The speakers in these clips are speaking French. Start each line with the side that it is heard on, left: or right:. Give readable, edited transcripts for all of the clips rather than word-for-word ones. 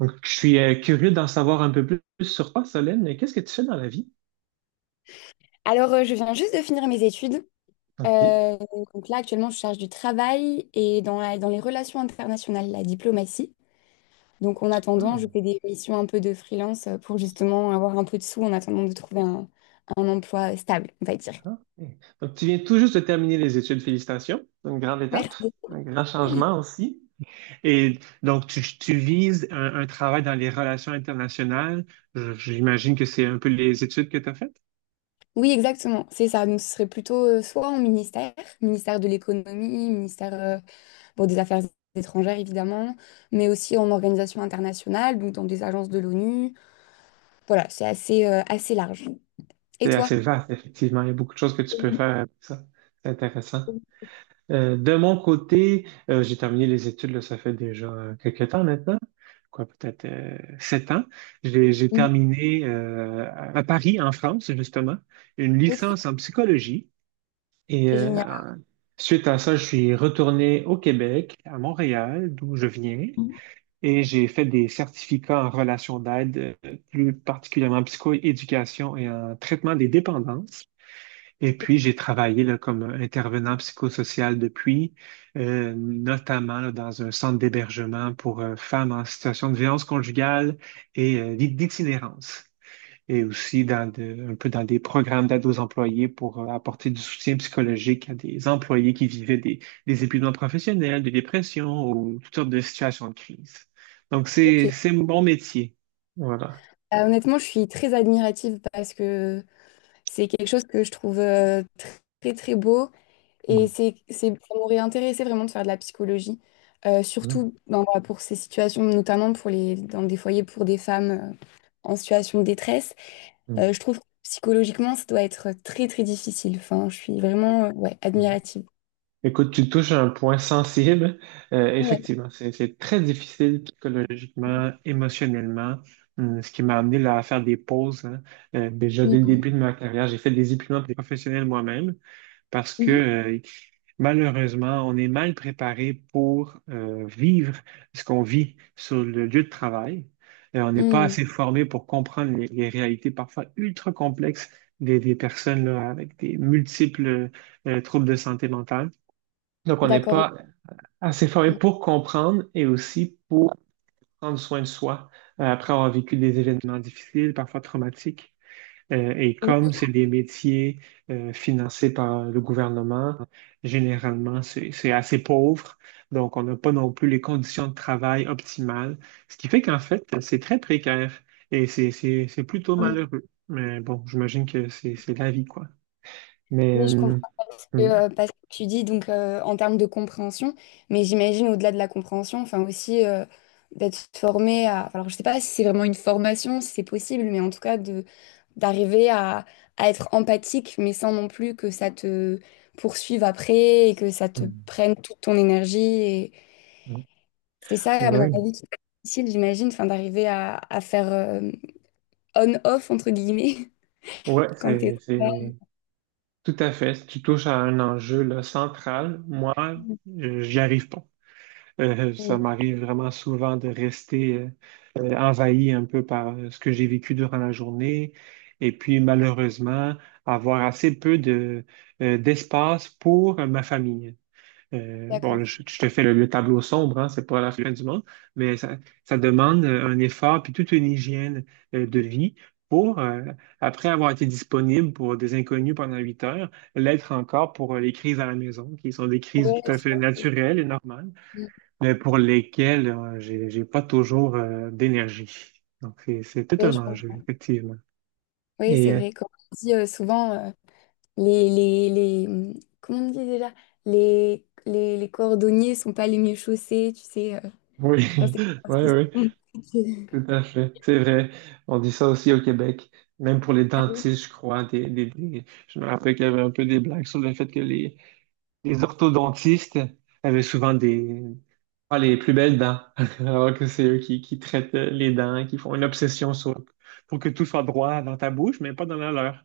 right: Donc, je suis curieux d'en savoir un peu plus sur toi, Solène. Qu'est-ce que tu fais dans la vie?
left: Alors, je viens juste de finir mes études.
right: OK.
left: Euh, donc là, actuellement, je charge du travail et dans les relations internationales, la diplomatie. Donc, en attendant,
right: Ah,
left: je fais des missions un peu de freelance pour justement avoir un peu de sous en attendant de trouver un emploi stable, on va dire.
right: ah, ok. Donc, tu viens tout juste de terminer les études. Félicitations. C'est une grande étape,
left: Merci.
right: un grand changement aussi. Et donc, tu vises un travail dans les relations internationales. J'imagine que c'est un peu les études que tu as faites.
left: Oui, exactement, c'est ça. Donc, ce serait plutôt soit en ministère, ministère de l'économie, ministère bon, des affaires étrangères, évidemment, mais aussi en organisation internationale, donc dans des agences de l'ONU. Voilà, c'est assez large. Et
right: C'est
left: toi?
right: assez vaste, effectivement. Il y a beaucoup de choses que tu peux faire avec ça. C'est intéressant. De mon côté, j'ai terminé les études, là, ça fait déjà quelques temps maintenant, quoi, peut-être sept ans. J'ai
left: Mhm.
right: terminé à Paris, en France, justement, une
left: Ok,
right: licence en psychologie. Et
left: génial.
right: suite à ça, je suis retourné au Québec, à Montréal, d'où je viens, et j'ai fait des certificats en relations d'aide, plus particulièrement en psychoéducation et en traitement des dépendances. Et puis, j'ai travaillé là, comme intervenant psychosocial depuis, notamment là, dans un centre d'hébergement pour femmes en situation de violence conjugale et d'itinérance. Et aussi dans un peu dans des programmes d'aide aux employés pour apporter du soutien psychologique à des employés qui vivaient des épuisements professionnels, de dépression ou toutes sortes de situations de crise. Donc, c'est,
left: Ok.
right: c'est mon métier. Voilà.
left: Honnêtement, je suis très admirative parce que c'est quelque chose que je trouve très très beau,
right: Mm,
left: et ça m'aurait intéressé vraiment de faire de la psychologie.
right: mm,
left: Surtout ben, voilà, pour ces situations, notamment pour dans des foyers pour des femmes en situation de détresse.
right: mm,
left: Je trouve que psychologiquement, ça doit être très très difficile. Enfin, je suis vraiment ouais,
right: mm.
left: admirative.
right: Écoute, tu touches un point sensible. Euh,
left: Ouais.
right: effectivement, c'est très difficile psychologiquement, émotionnellement. Ce qui m'a amené là, à faire des pauses, hein. Déjà dès le début de ma carrière, j'ai fait des épuisements professionnels moi-même parce que
left: Mhm.
right: malheureusement, on est mal préparé pour vivre ce qu'on vit sur le lieu de travail. On n'est pas
left: Mhm.
right: assez formé pour comprendre les réalités parfois ultra complexes des personnes là, avec des multiples troubles de santé mentale. Donc, on n'est
left: D'accord.
right: pas assez formé
left: Oui.
right: pour comprendre et aussi pour prendre soin de soi après avoir vécu des événements difficiles, parfois traumatiques. Et comme c'est des métiers financés par le gouvernement, généralement, c'est assez pauvre. Donc, on n'a pas non plus les conditions de travail optimales, ce qui fait qu'en fait, c'est très précaire et c'est plutôt malheureux. Mais bon, j'imagine que c'est la vie, quoi. Mais...
left: Oui, je
right: euh,
left: comprends. Que,
right: hum,
left: parce que tu dis donc en termes de compréhension, mais j'imagine au-delà de la compréhension, enfin aussi d'être formé à. Enfin, alors je sais pas si c'est vraiment une formation, si c'est possible, mais en tout cas de d'arriver à être empathique, mais sans non plus que ça te poursuive après et que ça te
right: hum,
left: prenne toute ton énergie. Et
right: hum.
left: c'est ça, à
right: Oui,
left: mon
right: ouais,
left: avis, qui est difficile, j'imagine, enfin d'arriver à faire on-off entre guillemets
right: ouais,
left: quand t'es.
right: tout à fait. Si tu touches à un enjeu là, central, moi, j'y arrive pas. Ça
left: Ouais.
right: m'arrive vraiment souvent de rester envahi un peu par ce que j'ai vécu durant la journée et puis malheureusement avoir assez peu d'espace pour ma famille. Bon, là,
left: D'accord.
right: je te fais le tableau sombre, hein, c'est pas la fin du monde, mais ça demande un effort puis toute une hygiène de vie pour, après avoir été disponible pour des inconnus pendant huit heures, l'être encore pour les crises à la maison, qui sont des crises
left: Ouais,
right: tout à fait naturelles et normales, mais pour lesquelles j'ai pas toujours d'énergie. Donc, c'est tout un enjeu,
left: je-
right: effectivement.
left: Oui, c'est
right: Et euh,
left: vrai, comme on dit souvent, les, les, les, hum, comment on dit déjà? Les cordonniers sont pas les mieux chaussés, tu sais.
right: oui,
left: Enfin,
right: oui, oui.
left: c'est
right: Tout à fait, c'est vrai. On dit ça aussi au Québec, même pour les
left: Ah oui.
right: dentistes, je crois. Je me rappelle qu'il y avait un peu des blagues sur le fait que les orthodontistes avaient souvent des pas les plus belles dents, alors que c'est eux qui traitent les dents, qui font une obsession sur pour que tout soit droit dans ta bouche, mais pas dans la leur.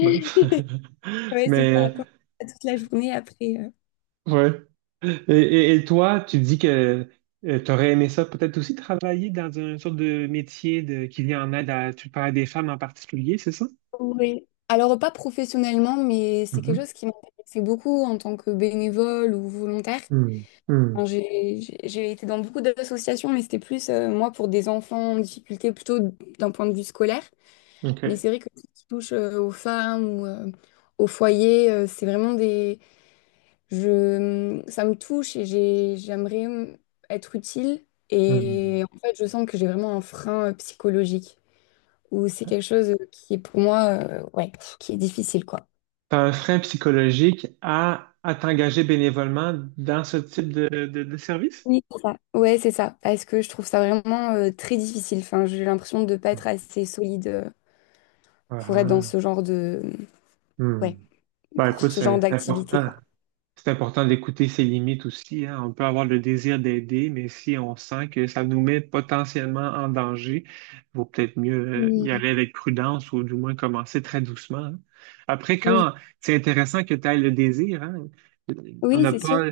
right: Bref.
left: Ouais, c'est ça, comme ça, toute la journée après.
right: Ouais. Et toi, tu dis que tu aurais aimé ça peut-être aussi travailler dans un sorte de métier de, qui vient en aide à, tu parles des femmes en particulier, c'est ça?
left: Oui. Alors, pas professionnellement, mais c'est quelque
right: Mhm.
left: chose qui m'intéressait beaucoup en tant que bénévole ou volontaire.
right: Hmm. Hmm.
left: Enfin, j'ai été dans beaucoup d'associations, mais c'était plus, moi, pour des enfants en difficulté, plutôt d'un point de vue scolaire. Mais
right: OK.
left: c'est vrai que tout ce qui touche aux femmes ou au foyer, c'est vraiment des... Ça me touche et j'aimerais être utile.
right: Hmm.
left: Et en fait, je sens que j'ai vraiment un frein psychologique. Ou c'est quelque chose qui est pour moi, ouais, pff, qui est difficile, quoi.
right: Tu un frein psychologique à, t'engager bénévolement dans ce type de service?
left: Oui, c'est ça. Ouais, c'est ça. Parce que je trouve ça vraiment très difficile. Enfin, j'ai l'impression de ne pas être assez solide pour être dans
right: Ah.
left: ce genre de...
right: Hmm.
left: Ouais,
right: Ben
left: pour
right: écoute,
left: ce genre
right: c'est
left: d'activité,
right: important.
left: quoi.
right: C'est important d'écouter ses limites aussi, hein. On peut avoir le désir d'aider, mais si on sent que ça nous met potentiellement en danger, vaut peut-être mieux y
left: Mm.
right: aller avec prudence ou du moins commencer très doucement, hein. Après,
left: Oui,
right: quand c'est intéressant que tu aies le désir, hein. On
left: oui,
right: n'a
left: c'est sûr.
right: pas,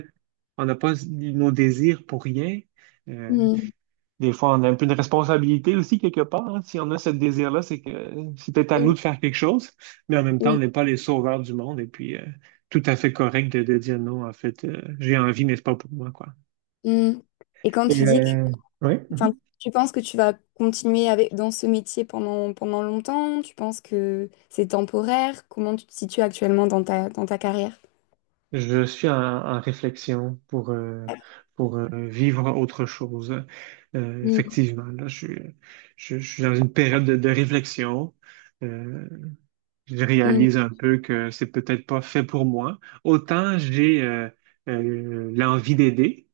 right: on n'a pas nos désirs pour rien. Euh,
left: Mm.
right: des fois, on a un peu de responsabilité aussi quelque part, hein. Si on a ce désir-là, c'est que c'est peut-être à
left: Oui,
right: nous de faire quelque chose, mais en même temps, on
left: oui.
right: n'est pas les sauveurs du monde. Et puis, tout à fait correct de dire non, en fait, j'ai envie, mais c'est pas pour moi, quoi.
left: Mm. Et quand tu
right: Et
left: dis que,
right: euh, oui, mhm.
left: enfin, tu penses que tu vas continuer avec, dans ce métier pendant, pendant longtemps, tu penses que c'est temporaire, comment tu te situes actuellement dans dans ta carrière?
right: Je suis en réflexion pour vivre autre chose. Euh,
left: Mm,
right: effectivement, là, je suis dans une période de réflexion. Euh, je
left: mm,
right: réalise un peu que c'est peut-être pas fait pour moi. Autant j'ai l'envie d'aider,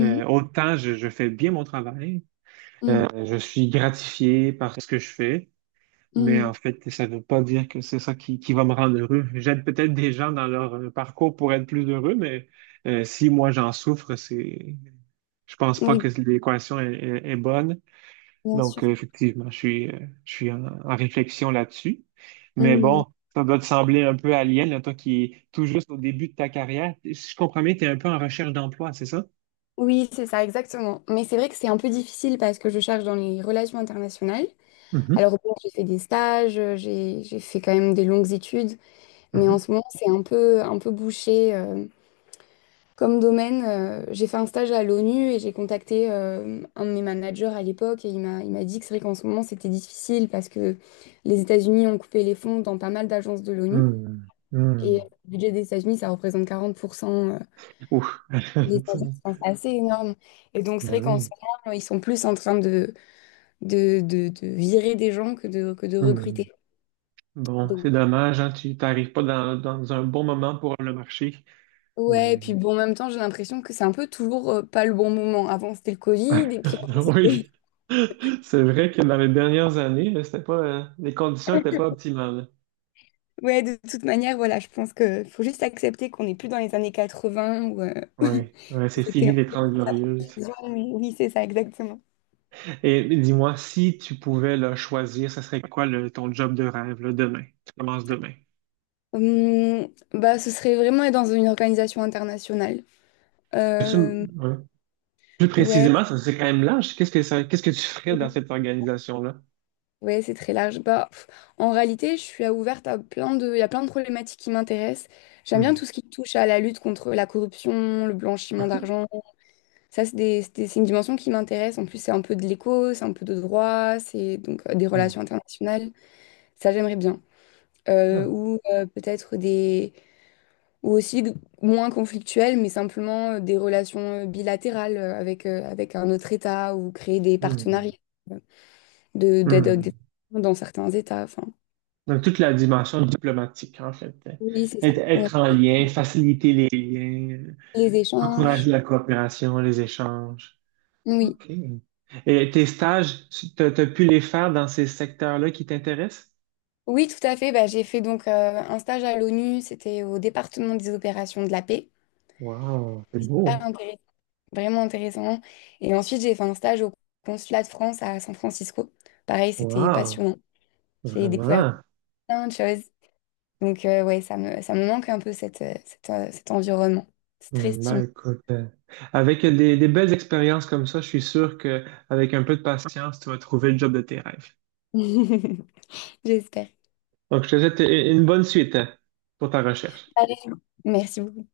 right: autant je fais bien mon travail,
left: mhm,
right: je suis gratifié par ce que je fais,
left: mm,
right: mais
left: mm.
right: en fait, ça ne veut pas dire que c'est ça qui va me rendre heureux. J'aide peut-être des gens dans leur parcours pour être plus heureux, mais si moi j'en souffre, je pense pas
left: Oui,
right: que l'équation est bonne.
left: bien
right: Donc,
left: sûr.
right: effectivement, je suis en réflexion là-dessus. Mais
left: Mm.
right: bon, ça doit te sembler un peu alien, là, toi qui es tout juste au début de ta carrière. Si je comprends bien, tu es un peu en recherche d'emploi, c'est ça?
left: Oui, c'est ça, exactement. Mais c'est vrai que c'est un peu difficile parce que je cherche dans les relations internationales.
right: Mhm,
left: Alors, bon, j'ai fait des stages, j'ai fait quand même des longues études, mais en
right: mhm,
left: ce moment, c'est un peu bouché. Comme domaine, j'ai fait un stage à l'ONU et j'ai contacté un de mes managers à l'époque et il m'a dit que c'est vrai qu'en ce moment c'était difficile parce que les États-Unis ont coupé les fonds dans pas mal d'agences de l'ONU
right: mhm,
left: et
right: mhm.
left: le budget des États-Unis ça représente 40%
right: Ouf.
left: des agences. Enfin, c'est assez énorme. Et donc c'est
right: Ben
left: vrai qu'en ce
right: oui.
left: moment ils sont plus en train de virer des gens que de
right: Mhm.
left: recruter.
right: Bon,
left: Donc,
right: c'est dommage, hein, tu t'arrives pas dans un bon moment pour le marché.
left: ouais, et
right: Mais
left: puis bon, en même temps j'ai l'impression que c'est un peu toujours pas le bon moment. Avant c'était le Covid et puis avant, c'était.
right: oui, c'est vrai que dans les dernières années, c'était pas, les conditions n'étaient pas optimales.
left: Ouais, de toute manière, voilà, je pense que faut juste accepter qu'on n'est plus dans les années 80 où
right: Oui, ouais, c'est
left: c'était
right: fini les
left: en
right: 30 glorieuses.
left: mais oui, oui, c'est ça, exactement.
right: Et dis-moi, si tu pouvais là, choisir, ça serait quoi ton job de rêve là, demain? Tu commences demain.
left: Bah, ce serait vraiment être dans une organisation internationale.
right: Peux-tu m-
left: Euh,
right: ouais. Plus
left: ouais,
right: précisément, ça c'est quand même large. Qu'est-ce que tu ferais dans cette organisation-là?
left: ouais, c'est très large. Bah, pff, en réalité, je suis ouverte à il y a plein de problématiques qui m'intéressent. J'aime bien
right: Hmm.
left: tout ce qui touche à la lutte contre la corruption, le blanchiment
right: OK.
left: d'argent. Ça, c'est une dimension qui m'intéresse. En plus, c'est un peu de l'éco, c'est un peu de droit, c'est donc des
right: Hmm.
left: relations internationales. Ça, j'aimerais bien.
right: Ah.
left: Ou Peut-être des ou aussi g- moins conflictuelles mais simplement des relations bilatérales avec un autre État ou créer des partenariats
right: Hmm.
left: euh, de d'aide aux
right: Hmm.
left: développement dans certains États, enfin
right: Donc, toute la dimension diplomatique, en fait, hein.
left: oui c'est ça
right: Être,
left: ouais.
right: être en lien, faciliter les liens,
left: Les échanges,
right: encourager la coopération, les échanges.
left: oui
right: OK. Et tes stages, tu t'as, pu les faire dans ces secteurs-là qui t'intéressent?
left: oui tout à fait, bah, j'ai fait donc un stage à l'ONU, c'était au département des opérations de la paix.
right: Wow, c'est
left: C'est
right: beau.
left: super intéressant, vraiment intéressant, et ensuite j'ai fait un stage au consulat de France à San Francisco, pareil c'était
right: Wow,
left: passionnant, j'ai découvert
right: vraiment.
left: plein de choses. Donc, ouais, ça me manque un peu cet environnement. C'est très
right: Hmm, ben
left: stimulant.
right: écoute, avec des belles expériences comme ça, je suis sûr que avec un peu de patience, tu vas trouver le job de tes rêves.
left: J'espère.
right: Donc, je te souhaite une bonne suite, hein, pour ta recherche.
left: Allez, merci beaucoup.